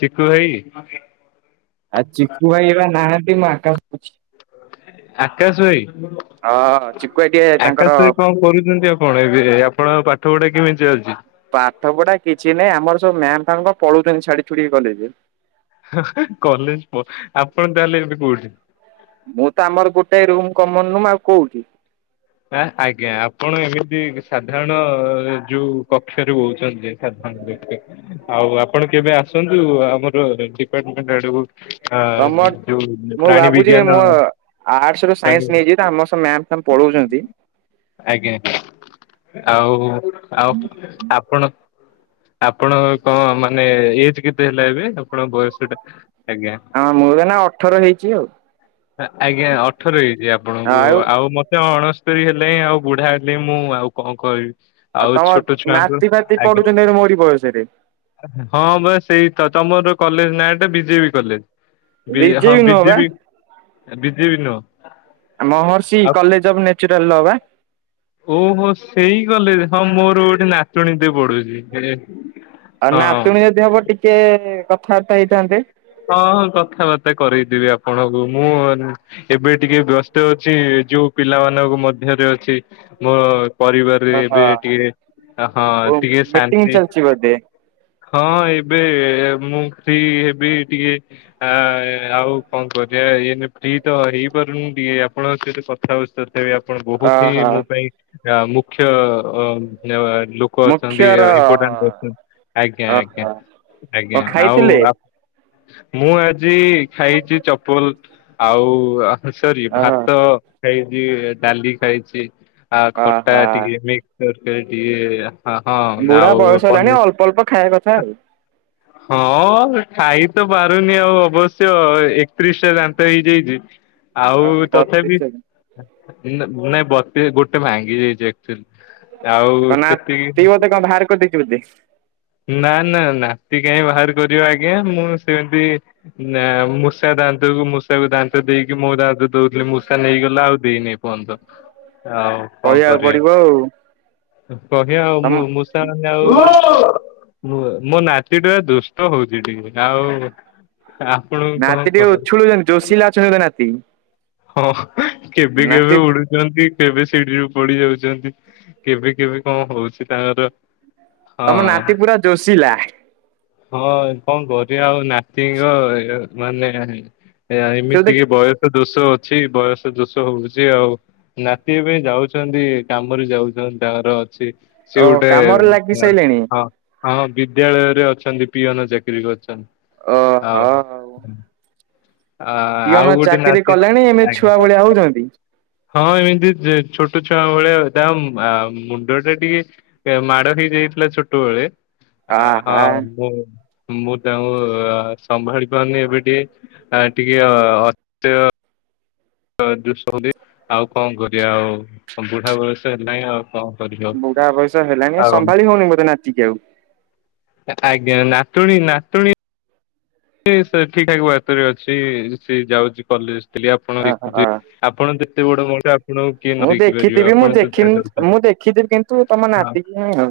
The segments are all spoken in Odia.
ଚିକୁ ଭାଇ। ଆଉ ଚିକୁ ଭାଇ ଏବେ ନାହାନ୍ତି ମୁଁ ଆକାଶ କହୁଛି। ଆକାଶ ଭାଇ ଚିକୁ ଭାଇ ଟିକେ ଆକାଶ ତାଙ୍କର ଭାଇ କଣ କରୁଛନ୍ତି। କଣ ଏବେ ଆପଣଙ୍କ ପାଠପଢା କେମିତି ଅଛି। ପାଠ ପଢା କିଛି ନାହିଁ ଆମର ସବୁ ମ୍ୟାମ ଫ୍ୟାମ ପଳଉଛନ୍ତି ଛାଡି ଛୁଡି କରି। କଲେଜ ପ ଆପଣ ତାହେଲେ ଏବେ କୋଉଠି? ମୁଁ ତ ଆମର ଗୋଟେ ରୁମ କମନରୁମ ଆଉ କୋଉଠି। ଆ ଆଜ୍ଞା ଆପଣ ଏମିତି ସାଧାରଣ ଯୋଉ କକ୍ଷରେ ବହୁଛନ୍ତି। ଆ ଧ ଦେ ଆଉ ଆପଣ କେବେ ଆସନ୍ତୁ ଆମର ଡିପାର୍ଟମେଣ୍ଟ ଆଡକୁ। ଆ ତମର ଯୋଉ ମୁଁ ପ୍ରାଣୀ ଭାବୁଛି ବିଜ୍ଞାନ ମୋ ଆର୍ଟସ ରୁ ପ୍ରାଣୀ ସାଇନ୍ସ ନେଇଛି ତ ଆମ ମ୍ୟାମ୍ ସବୁ ପଳଉଛନ୍ତି। ଆଜ୍ଞା ଆଜ୍ଞା ଆଉ ଆଉ ଆପଣ ଆପଣଙ୍କ କଣ ମାନେ ଏଜ କେତେ ହେଲା ଏବେ ଆପଣଙ୍କ ବୟସ ଟା ଆଜ୍ଞା। ହଁ ମୁଁ ଏବେ ନା ଅଠର ହେଇଛି ଆଉ। ଆଜ୍ଞା ଅଠର ହେଇଛି ଆପଣଙ୍କୁ ଆଉ ମୁ ସେ ଅଣସ୍ତରୀ ହେଲାଣି ଆଉ ବୁଢା ହେଲି ମୁଁ ଆଉ କଣ କହିବି। ଆଉ ତମ ଛୋଟ ଛୁଆଙ୍କୁ ନାତି ଫାତି ଆଜ୍ଞା ପଡୁଛନ୍ତି ମୋରି ବୟସରେ। ହଁ ବା ସେଇ ତ ତମର କଲେଜ ନାଁ ଏଟା ବିଜେ ବି କଲେ। ବି ହଁ ବିଜେବି ନୁହଁ ବା ବିଜେ ବି ବିଜେ ବି ନୁହ। ମହର୍ଷି କଲେଜ ଅଫ୍ ନେଚୁରାଲ ଲ ବା। ଓହୋ ସେଇ କଲେଜ ହଁ ମୋର ଗୋଟେ ନାଚୁଣୀଟେ ପଢୁଛି। ଆଉ ହଁ ନାତୁଣୀ ଯଦି ହବ ଟିକେ କଥାବାର୍ତ୍ତା ହେଇଥାନ୍ତେ। ହଁ କଥାବାର୍ତ୍ତା କରଇଦେବି ଆପଣଙ୍କୁ ମୁଁ ଏବେ ଟିକେ ବ୍ୟସ୍ତ ଅଛି ଯୋଉ ପିଲାମାନଙ୍କ ମଧ୍ୟରେ ଅଛି ମୋ ପରିବାରରେ ଏବେ ଓହୋ। ଟିକେ ହଁ ଓ ଟିକେ ଶାନ୍ତି [unintelligible] ହଁ ଏବେ ମୁଁ ସେଠି ହେବି ଟିକେ। ଆ ଆଉ କଣ କରିବା ଇ ଫି ତ ହେଇପାରୁନି ଟିକେ ଆପଣଙ୍କ ସହିତ କ [unintelligible] ତଥାପି ଆପଣ ବହୁତ ଅହ ହିଁ ମୋ ପାଇଁ ମୁଖ୍ୟ। ମୁଖ୍ୟର [unintelligible] [unintelligible] ଆଜ୍ଞା ଆଜ୍ଞା ଓହୋ ଆଜ୍ଞା କଣ ଆଉ ଖାଇଥିଲେ ଆ ମୁଁ ଆଜି ଖାଇଛି ଚପଲ ଆଉ ସରି ଅହ ଭାତ ଖାଇଛି ଡାଲି ଖାଇଛି ଆ ଅହ ଖଟା ଟିକେ ତରକାରୀ ଟିକେ ହଁ ହଁ ନା ବୁଢା ଆଉ ବୟସ ହେଲାଣି ପନିର। ଅଳ୍ପ ଅଳ୍ପ ଖାଇବା କଥା ଆଉ ହୁଁ। [inaudible] ହଁ ଖାଇ ତ ପାରୁନି ଆଉ ଅବଶ୍ୟ ଏକତିରିଶ ଟା ଦାନ୍ତ ହେଇଯାଇଛି। ଓହୋ ଆଉ ତଥାପି ବତିଶ ନାଇଁ ବତି ଗୋଟେ ଭାଙ୍ଗି ଯାଇଛି ଆଉ କଣ ସେତିକି ନାତି ବୋଧେ କଣ ବାହାର କରିଦେଇଛି ବୋଧେ ନା ନା ନାତି କହିଁକି ବାହାର କରିବ ଆଜ୍ଞା। ମୁଁ ସେମିତି ନା ମୂଷା ଦାନ୍ତକୁ ମୂଷାକୁ ଦାନ୍ତ ଦେଇକି ମୋ ଦାନ୍ତ ଦଉଥିଲି ମୂଷା ନେଇଗଲା ଆଉ ଦେଇନି ଏ ଏପର୍ଯ୍ୟନ୍ତ ଆଉ। କଣ କହିବାକୁ କରିବା ପଡ଼ିବ ଆଉ। କହିବା ଆଉ ତମ ମୂଷାମାନେ ଆଉ ମୁ ମୋ ନାତି ଟୋକା ଦୁଷ୍ଟ ହଉଛି ଟିକେ। ଆଉ ଆପଣଙ୍କୁ କଣ ନାତି ଟିକେ କହ ଉଛୁଳୁଛନ୍ତି ଜୋସିଲା ଅଛନ୍ତି ବୋଧେ ନାତି ହଁ କେବେ ନାତି କେବେ ଉଡୁ କେବେ ଶିଡିିରୁୁ ପଡି ଯାଉଛନ୍ତି। କେବେ କେବେ କଣ ହଉଛି ତାଙ୍କର। ତମ ହଁ। ନାତି ପୁରା ଯୋଶିଲା। ହଁ କଣ କରିବା ଆଉ ନାତିଙ୍କ ମାନେ ଏୟା ଏମିତି ବୋଧେ ଟିକେ ବୟସ ଦୋଷ ଅଛି। ବୟସ ଦୋଷ ହଉଛି ଆଉ ନାତି ଏବେ ଯାଉଛନ୍ତି କାମରେ ଯାଉଛନ୍ତି ତାଙ୍କର ଅଛି ସିଏ ଓହ ଗୋଟେ କାମରେ ଲାଗି ସାରିଲେଣି? ହଁ ହଁ, ବିଦ୍ୟାଳୟରେ ଅଛନ୍ତି ପିଅନ ଚାକିରି କରିଛନ୍ତି। ଆଉ ଓହୋ ଆ ଆଉ ପିଅନ ଗୋଟେ ଚାକିରି ନାତି କଲେଣି ଏମିତି ଛୁଆ ଆଜ୍ଞା। ଭଳିଆ ହଉଛନ୍ତି ହଁ ଏମିତି ଛୋଟ ଛୁଆ ଭଳିଆ। ତା ମୁଣ୍ଡଟା ଟିକେ ମାଡ ହେଇଯାଇଥିଲା ଛୋଟବେଳେ। ଆହା ହଁ ମୁଁ ମୁଁ ତାଙ୍କୁ ସମ୍ଭାଳି ପାରୁନି ଏବେ ଟିକେ। ଟିକେ ଅ ଅ [unintelligible] ଆଉ କଣ କରିବା ଆଉ। ବୁଢା ବୟସ ହେଲାନି ଆଉ। କଣ କରିବ ବୁଢା ବୟସ ହେଲାଣି ଆଉ। ସମ୍ଭାଳି ହଉନି ବୋଧେ ନାତିକି ଆଉ? ଆଜ୍ଞା। ନାତୁଣୀ ନାତୁଣୀ ସେ ସେ ଠିକ ଠା ବାଟରେ ଅଛି ସେ ଯାଉଛି କଲେଜ ଥିଲି ଆପଣ ଅ ଦେଖୁଛି [unintelligible] ଆପଣ ଯେତେ ବଡ ମୋଟ ଆପଣଙ୍କୁ କିଏ ନ ମୁଁ ଦେଖିପାରିବ। ଦେଖିଥିବି ଆପଣ ମୁଁ ଦେଖି ଯ ଦରକାର ମୁଁ ଦେଖିଥିବି କିନ୍ତୁ ତମ ହଁ। ନାତିକି ହିଁ ଆଉ।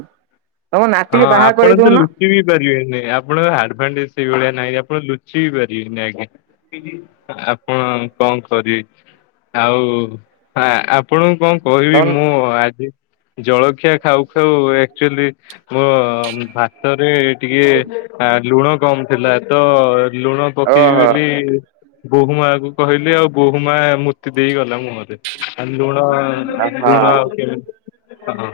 ତମ ନାତିକି ହଁ ବାହା କରେଇ ଆପଣ ତ ଦଉନ ଲୁଚି ବି ପାରିବେନି। ଆପଣଙ୍କ ଆଡଭାଣ୍ଟେଜ ସେଇଭଳିଆ ନାହିଁ। ଆପଣ ଲୁଚି ପାରିବି ପାରିବେନି। ଆଜ୍ଞା। ଆପଣ କଣ କରିବେ? ଆଉ ଆପଣଙ୍କୁ କଣ କହିବି ତମ ମୁଁ ଆଜି ଜଳଖିଆ ଖାଉ ଖାଉ ଆକ୍ଚୁଆଲି ମୋ ଭାତରେ ଟିକେ ଲୁଣ କମ ଥିଲା। ତ ଲୁଣ ପକେଇବି ଓହୋ ବୋଲି ବୋହୂମା କୁ କହିଲି ଆଉ ବୋହୂମା ମୁତି ଦେଇ ଗଲା ମୁହଁରେ। ଆ ଲୁଣ ଲୁଣ ହଁ। କେ ହ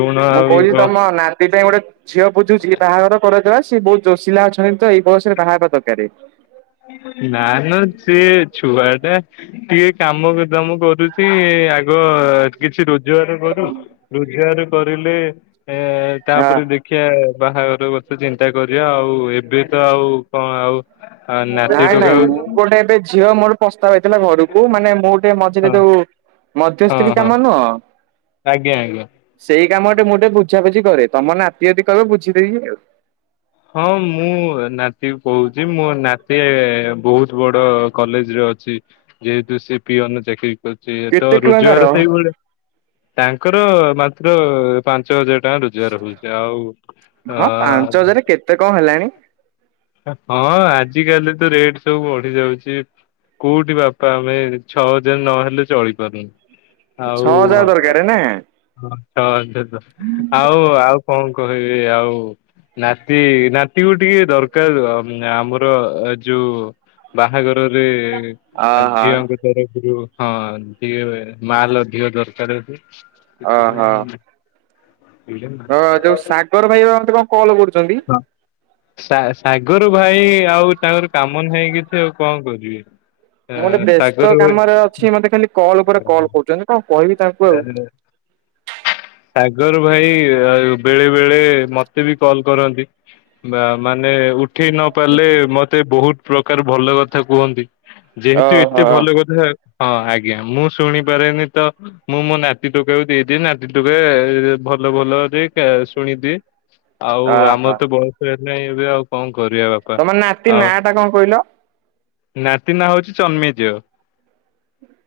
ଲୁଣ ମୁଁ କହୁଛି ତମ ଆଉ ନାତି ପାଇଁ ଗୋଟେ ଝିଅ ବୁଝୁଛିି ବାହାଘର କରେଇଦେବା। ସିଏ ବହୁତ ଜୋସିଲା ଅଛନ୍ତି ତ ଏଇ ବୟସରେ ବାହା ହେବା ଦରକାର। ନା ନା ସେ ଛୁଆଟା ଟିକେ କାମ କର ଦାମ କରୁଛି ଆ କିଛି ରୋଜଗାର କରୁ। ରୋଜଗାର କରିଲେ ଏ ହଁ। ତାପରେ ଦେଖ ଦେଖୀଆ ବାହାଘର କଥା ଚିନ୍ତା କରିବା ଆଉ ଏବେ ତ ଆଉ କଣ ଆଉ ଆ ନାତି ନାଇଁ ଟୋକା ନାଇଁ ମୁଁ ହଁ ଗୋଟେ ଏବେ ଝିଅ ମୋର ପ୍ରସ୍ତାବ ହେଇଥିଲା ଘରକୁ। ମାନେ ମୁଁ ଟେ ମଝିରେ ଯୋଉ ହଁ ମଧ୍ୟସ୍ତ୍ରୀ ହଁ କାମ ନୁହଁ? ଆଜ୍ଞା ଆଜ୍ଞା ସେଇ କାମ ଟେ ମୁଁ ଟିକେ ବୁଝାବୁଝି କରେ ତମ ନାତି ଯଦି କହିବ ବୁଝିଦେବି ଆଉ। ହଁ ମୁଁ ନାତି କହୁଛି ମୋ ନାତି ବହୁତ୍ ବଡ କଲେଜରେ ଅଛି। ଯେହେତୁ ସେ ପିଅନ ଚାକିରୀ ହୋଉଚି ତ କେତେ ଟଙ୍କା ରୋଜଗାର ତାର? ସେଇଭଳିଆ ତାଙ୍କର ମାତ୍ର ପାଞ୍ଚ ହଜାର ଟଙ୍କା ରୋଜଗାର ହଉଛି ଆଉ ତେ କଣ ହେଲାଣି ହଁ ଆଜି କାଲି ତ ରେଟ୍ ସବୁ ବଢି ଯାଉଛି। କେଉଁଠି ବାପା ଆମେ ଛଅ ହଜାର ନହେଲେ ଚଳିପାରୁନୁ। ଆଉ ଛଅ ହଜାର ଦରକାର ନା ଛ ଅ ଆଉ ଆଉ କଣ କହିବି ଆଉ ନାତି ନାତିକୁ ଟିକେ ଦରକା ଦକାର ଆମର ଯୋଉ ବାହାଘରରେ ଅହ ଝିଅ ପି ହଁ ସେ ମାଲ ଅଧିକ ଦରକାର। ହଁ ଯୋଉ ସାଗର ଭାଇବା ମତେ କଣ କଲ୍ କରୁଛନ୍ତି। ସା ସାଗର ଭାଇ ଆଉ ତାଙ୍କର କାମ ନାହିଁ କିଛି ଆଉ କଣ କରିବା। ମୁଁ ଗୋଟେ ବ୍ୟସ୍ତ କାମରେ ଅଛି ମତେ ଖାଲି କଲ୍ ଉପରେ କଲ୍ କରୁଛନ୍ତି କଣ କହିବି ତାଙ୍କୁ ଆଉ। ହଁ ସାଗର ଭାଇ ବେଳେ ବେଳେ ମତେ ବି କଲ୍ କରନ୍ତି। ବା ମାନେ ଉଠେଇ ନ ପାରିଲେ ମତେ ବହୁତ୍ ପ୍ରକାର ଭଲ କଥା କୁହନ୍ତି ଯେହେତୁ ଓହୋ ଏତେ ଭଲ କଥା ହଁ ଆଜ୍ଞା ମୁଁ ଶୁଣିପାରେନି ତ ମୁଁ ମୋ ନାତି ଟୋକାକୁ ଦେଇଦିଏ ନାତି ଟୋକ ଭଲ ଭଲରେ ଶୁଣିଦିଏ। ଆଉ ଆମର ଓହୋ ତ ବୟସ ହେଲାହିଁ ଏବେ ଆଉ କଣ କରିବା ବାପ। ତମ ନାତି ନାଁ ଟା କଣ କହିଲ? ନାତି ନା ହଉଛି ଚନ୍ମେଇଜ।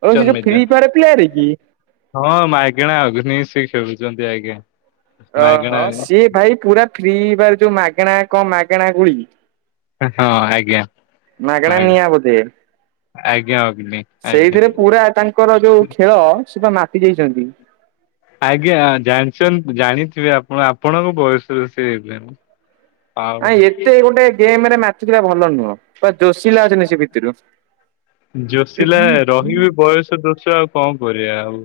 ଓ ସେ ଯୋଉ ଫ୍ରି ଫାର ପ୍ୟଆର କି? ହଁ ମାଇଗଣା ଅଗ୍ନିଶ ଖେଲୁଛନ୍ତି ଆଜ୍ଞା। ଓହୋ ମାଗେଣା ସିଏ ଭାଇ ପୁରା ଫ୍ରିବାର ଯୋଉ ମାଗଣା କଣ ମାଗଣା ଗୁଳି ହଁ ଆଜ୍ଞା। ମାଗଣା ନିଆଁ ବୋଧେ ଆଜ୍ଞା ଅଗ୍ନି ଆଜ୍ଞା ସେଇଥିରେ ପୁରା ତାଙ୍କର ଯୋଉ ଖେଳ ସେ ବା ମାତି ଯାଇଛନ୍ତି। ଆଜ୍ଞା ଜାଣି ଜାଣିଥିବେ ଆପଣ ଆପଣଙ୍କ ବୟସରେ ସେ ଆ ଆଉ ଏତେ ଗୋଟେ ଗେମ୍ ରେ ମାତୁଥିଲା ଭଲ ନୁହଁ ପୁର ଜୋସିଲା ଅଛନ୍ତିନ ସେ ଭିତରୁ ଜୋଷିଲା ରହିବେ ବୟସ ଦୋଷ ଆଉ କଣ କରିବା ଆଉ।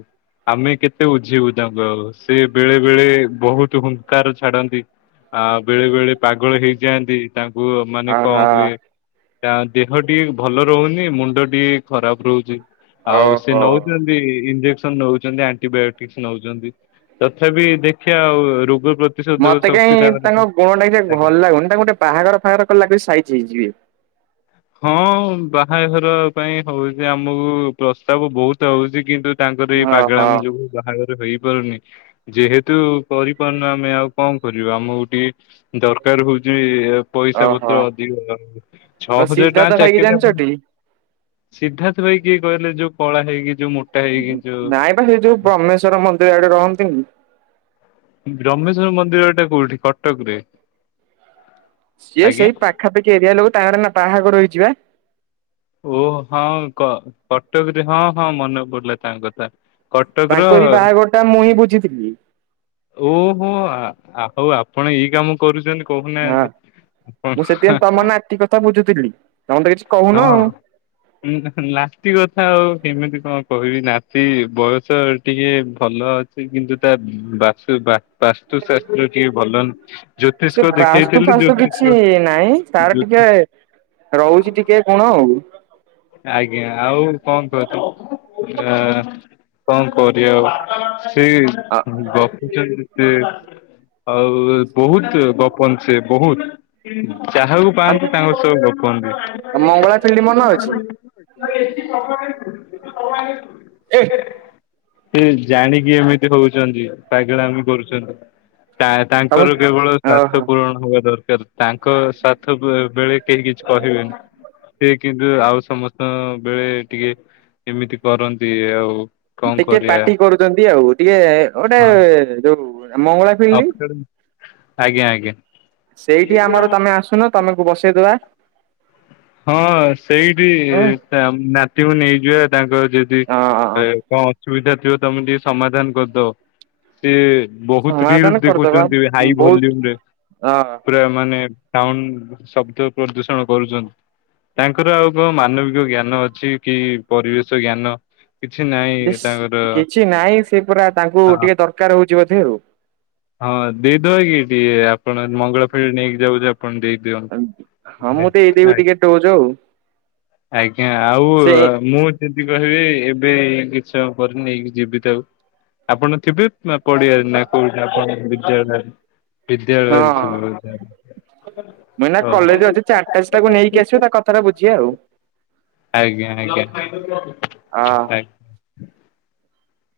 ଆମେ କେତେ ଉୁଝିବୁ ତାଙ୍କୁ ଆଉ ସେ ବେଳେ ବେଳେ ବହୁତ ହୁଙ୍କାର ଛାଡନ୍ତି। ଆ ବେଳେ ବେଳେ ପାଗଳ ହେଇଯାଆନ୍ତି। ତାଙ୍କୁ ମାନେ କଣ ଆହା ହୁଏ ତା ଦେହ ଟିକେ ଭଲ ରହୁନି ମୁଣ୍ଡ ମୁଣ୍ଡ ଟିକେ ଖରାପ୍ ରହୁଛି ଆଉ ସେ ଓହୋ। ନଉଛନ୍ତି ଇଂଜେକସନ ନଉଛନ୍ତି ଆ ବ୍ୟାୟୋଟିକ୍ ନଉଛନ୍ତି ତଥାପି ଦେଖିବା ଆଉ ରୋଗ ପ୍ରତି ମତେ କାହିଁ ତାଙ୍କ ଗୁଣ ଟା ଟେ ଆଜ୍ଞା ଭଲ ଲାଗୁନି ତାଙ୍କୁ ଗୋଟେ ବାହାଘର ଫାଘର କଲେ ସାଇଜ୍ ହେଇଯିବେ। ହଁ ବାହାଘର ପାଇଁ ହଉଛି ଆମକୁ ପ୍ରସ୍ତାବ ବହୁତ୍ ଆଉଛି କିନ୍ତୁ ତାଙ୍କର ଏଇ ଓହୋ ପାଗଳାମି ଯୋଗୁ ବାହାଘରେ ହେଇପାରୁନି। ଯେହେତୁ କରିପାରୁନ ଆମେ ଆଉ କଣ କରିବା ଆମ କୁ ଟିକେ ଦରକାର ହଉଛି ପଇସା ଓହୋ। ପତ୍ର ଅଧିକ ଛଅ ଆଉ ହଜାର ଟଙ୍କା ସିଦ୍ଧାର୍ଥ ଭାଇ କି ଚାକିରି ହେବନି ଜାଣିଛଟି? ସିଦ୍ଧାର୍ଥ ଭାଇ କିଏ କହିଲେ ଯୋଉ କଳା ହେଇକି ଯୋଉ ମୋ ନାଇଁ ବା ସେ ଯୋଉ ବ୍ରହ୍ମେଶ୍ଵର ମନ୍ଦିର ଆଡେ ରହନ୍ତିନି ବ୍ରହ୍ମେଶ୍ଵର ମନ୍ଦିରଟା କୋଉଠି କଟକରେ? ସିଏ ସେଇ ପାଖାପାଖି ଏରିଆ ଲୋକ ତାର ଏଇନା ବାହାଘର ହେଇଛି ବା। ଓ ହଁ କହ, କଟକରେ ହଁ ହଁ ମନେ ପଡିଲା ତାଙ୍କ କଥା। କଟକ ର ତାଙ୍କରି ବାହାଘର ଟା ମୁଁ ହିଁ ବୁଝିଥିଲି। ଓହୋ, ଆ ହଉ ଆପଣ ଏଇ କାମ କରୁଛନ୍ତି ହଁ। କହୁନାହାନ୍ତି। ଆପଣ ମୁଁ ସେଥିପାଇଁ ତମ ନାତି କଥା ବୁଝୁଥିଲି ତମେ ତ କିଛି କହୁନ ହଁ ଆଉ। ନାତି କଥା ଆଉ କେମିତି କଣ କହିବି ନାତି ବୟସ ଟିକେ ଭଲ ଅ କିନ୍ତୁ ତା ବାସ୍ତୁ ବା ବାସ୍ତୁଶାସ୍ତ୍ର ଟିକେ ଭଲ ସେ ଜ୍ୟୋତିଷ ବାସ୍ତୁ ଦେଖେଇଥିଲି ଫାସ୍ତୁ ଜ୍ୟୋତିଷ କିଛି ନାଇଁ ତାର ଜ୍ୟୋ- ଟିକେ ରହୁଛି ଟିକେ କଣ ଆଉ। ଆଜ୍ଞା ଆଉ କଣ କୁହନ୍ତୁ। ଆ କଣ କରିବା ଆଉ ସିଏ ଗପୁଛନ୍ତି ସେ ଆଉ ବହୁତ ଗପନ୍ତି ସିଏ ବହୁତ ଯାହାକୁ ଆ ପାଆନ୍ତି ତାଙ୍କ ସହ ଗପନ୍ତି। ସେିଲମାମାନ [inaudible] ସେ ଜାଣିକି ଏ ଏମିତି ହଉଛନ୍ତି ପାଗଳାମୀ କରୁଛନ୍ତି। ତା ତମ ତାଙ୍କର କେବଳ ସ୍ୱାର୍ଥ ଓହୋ ପୂରଣ ହବା ଦରକାର ତାଙ୍କ ସ୍ୱାର୍ଥ ବ ବେଳେ କେହି କିଛି କହିବେନି। ସେ କିନ୍ତୁ ଆଉ ସମ ସମସ୍ତଙ୍କ ବେଳେ ଟିକେ ଏମିତି କରନ୍ତି ଆଉ। କଣ ଟିକେ କରିବା ପାର୍ଟି କରୁଛନ୍ତି ଆଉ ଟିକେ ଗୋଟେ ହଁ ଯୋଉ ମ ଆଜ୍ଞା ଆଜ୍ଞା। ସେଇଠି ଆମର ତମେ ଆସୁନ ତମକୁ ବସେଇଦବା। ହଁ, ସେଇଠି ହଁ ନାତିକୁ ନେଇଯିବା ତାଙ୍କ ଯଦି ହଁ କଣ ଅସୁବିଧା ଥିବ ତମେ ଟିକେ ସମାଧାନ କରିଦବ। ସିଏ ବହୁତ ସମାଧାନ ରିଲସ୍ କରିଦବା ଦେଖୁଛନ୍ତି ହାଇ ବହୁତ ଭଲ୍ୟୁମରେ। ଅ ପୁରା ମାନେ ସାଉଣ୍ଡ ଶବ୍ଦ ପ୍ରଦୂଷଣ କରୁଛନ୍ତି। ତାଙ୍କର ଆଉ କଣ ମାନବିକ ଜ୍ଞାନ ଅଛି କି ପରିବେଶ ଜ୍ଞାନ। କିଛି ନାଇଁ। ବେଶ୍ କିଛି ନାହିଁ ସେ ପୁରା ତାଙ୍କୁ ହଁ ଟିକେ ଦରକାର ହଉଛି ବୋଧେ ଆଉ। ହଁ ଦେଇଦବା କି ଟିକେ ଆପଣ ମଙ୍ଗଳା ଫେରି ନେଇକି ଯାଉ କଣ ଦେଇଦିଅ। ହଁ ମୁଁ ଦେଇଦେବି ଟିକେ ଡୋଜ୍ ଆଉ। ଆଜ୍ଞା ଆଉ ସେ ମୁଁ ଯଦି କହିବେ ଏବେ ଏଇ କିଛି ସମୟ ପରେ ନେଇକି ଯିବି ତାକୁ। ଆପଣ ଥିବେ? ପଡିଆରେ ନା କୋଉଠି ଆପଣଙ୍କ ବିଦ୍ୟାଳୟ ହଁ ବିଦ୍ୟାଳୟରେ। ମୁଁ ଏଇନା ଓ କଲେଜରେ ଅଛି ଚାରିଟାବେଶିକି ତାକୁ ନେଇକି ଆସ। ବୁଝିଆ ଆଉ। ଆଜ୍ଞା, ଆଜ୍ଞା, ଆ ଆଜ୍ଞା।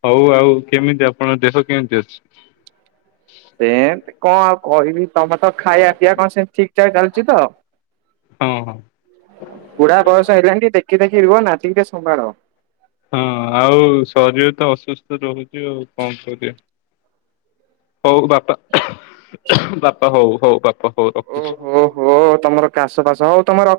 ହଉ ଆଉ କେମିତି ଆପଣଙ୍କ ଦେହ କେମିତି ଅଛି? ସେମତି କଣ ଆଉ କହିବି? ତମର ତ ଖାଇବା ପିଇବା କଣ ସେମିତି ଠିକ୍ ଠାକ୍ ଚାଲିଛି ତ। ହଁ ହଁ ବୁଢା ବୟସ ହେଲାଣି ଟିକେ ଦେଖି ଦାଖି ରୁହ ନାତିକି ଟିକେ ସମ୍ଭାଳ। ହଁ, ଆଉ ଶରୀର ତ ଅସୁସ୍ଥ ରହୁଛି ଆଉ କଣ କରିବା। ହଉ ବାପା [unintelligible] ବାପା ହଉ, ହଉ ବାପା ହଉ ରଖୁଛି। ଓହୋ ତମର କାଷ ବାସ ହଉ ତମେ ରହ୍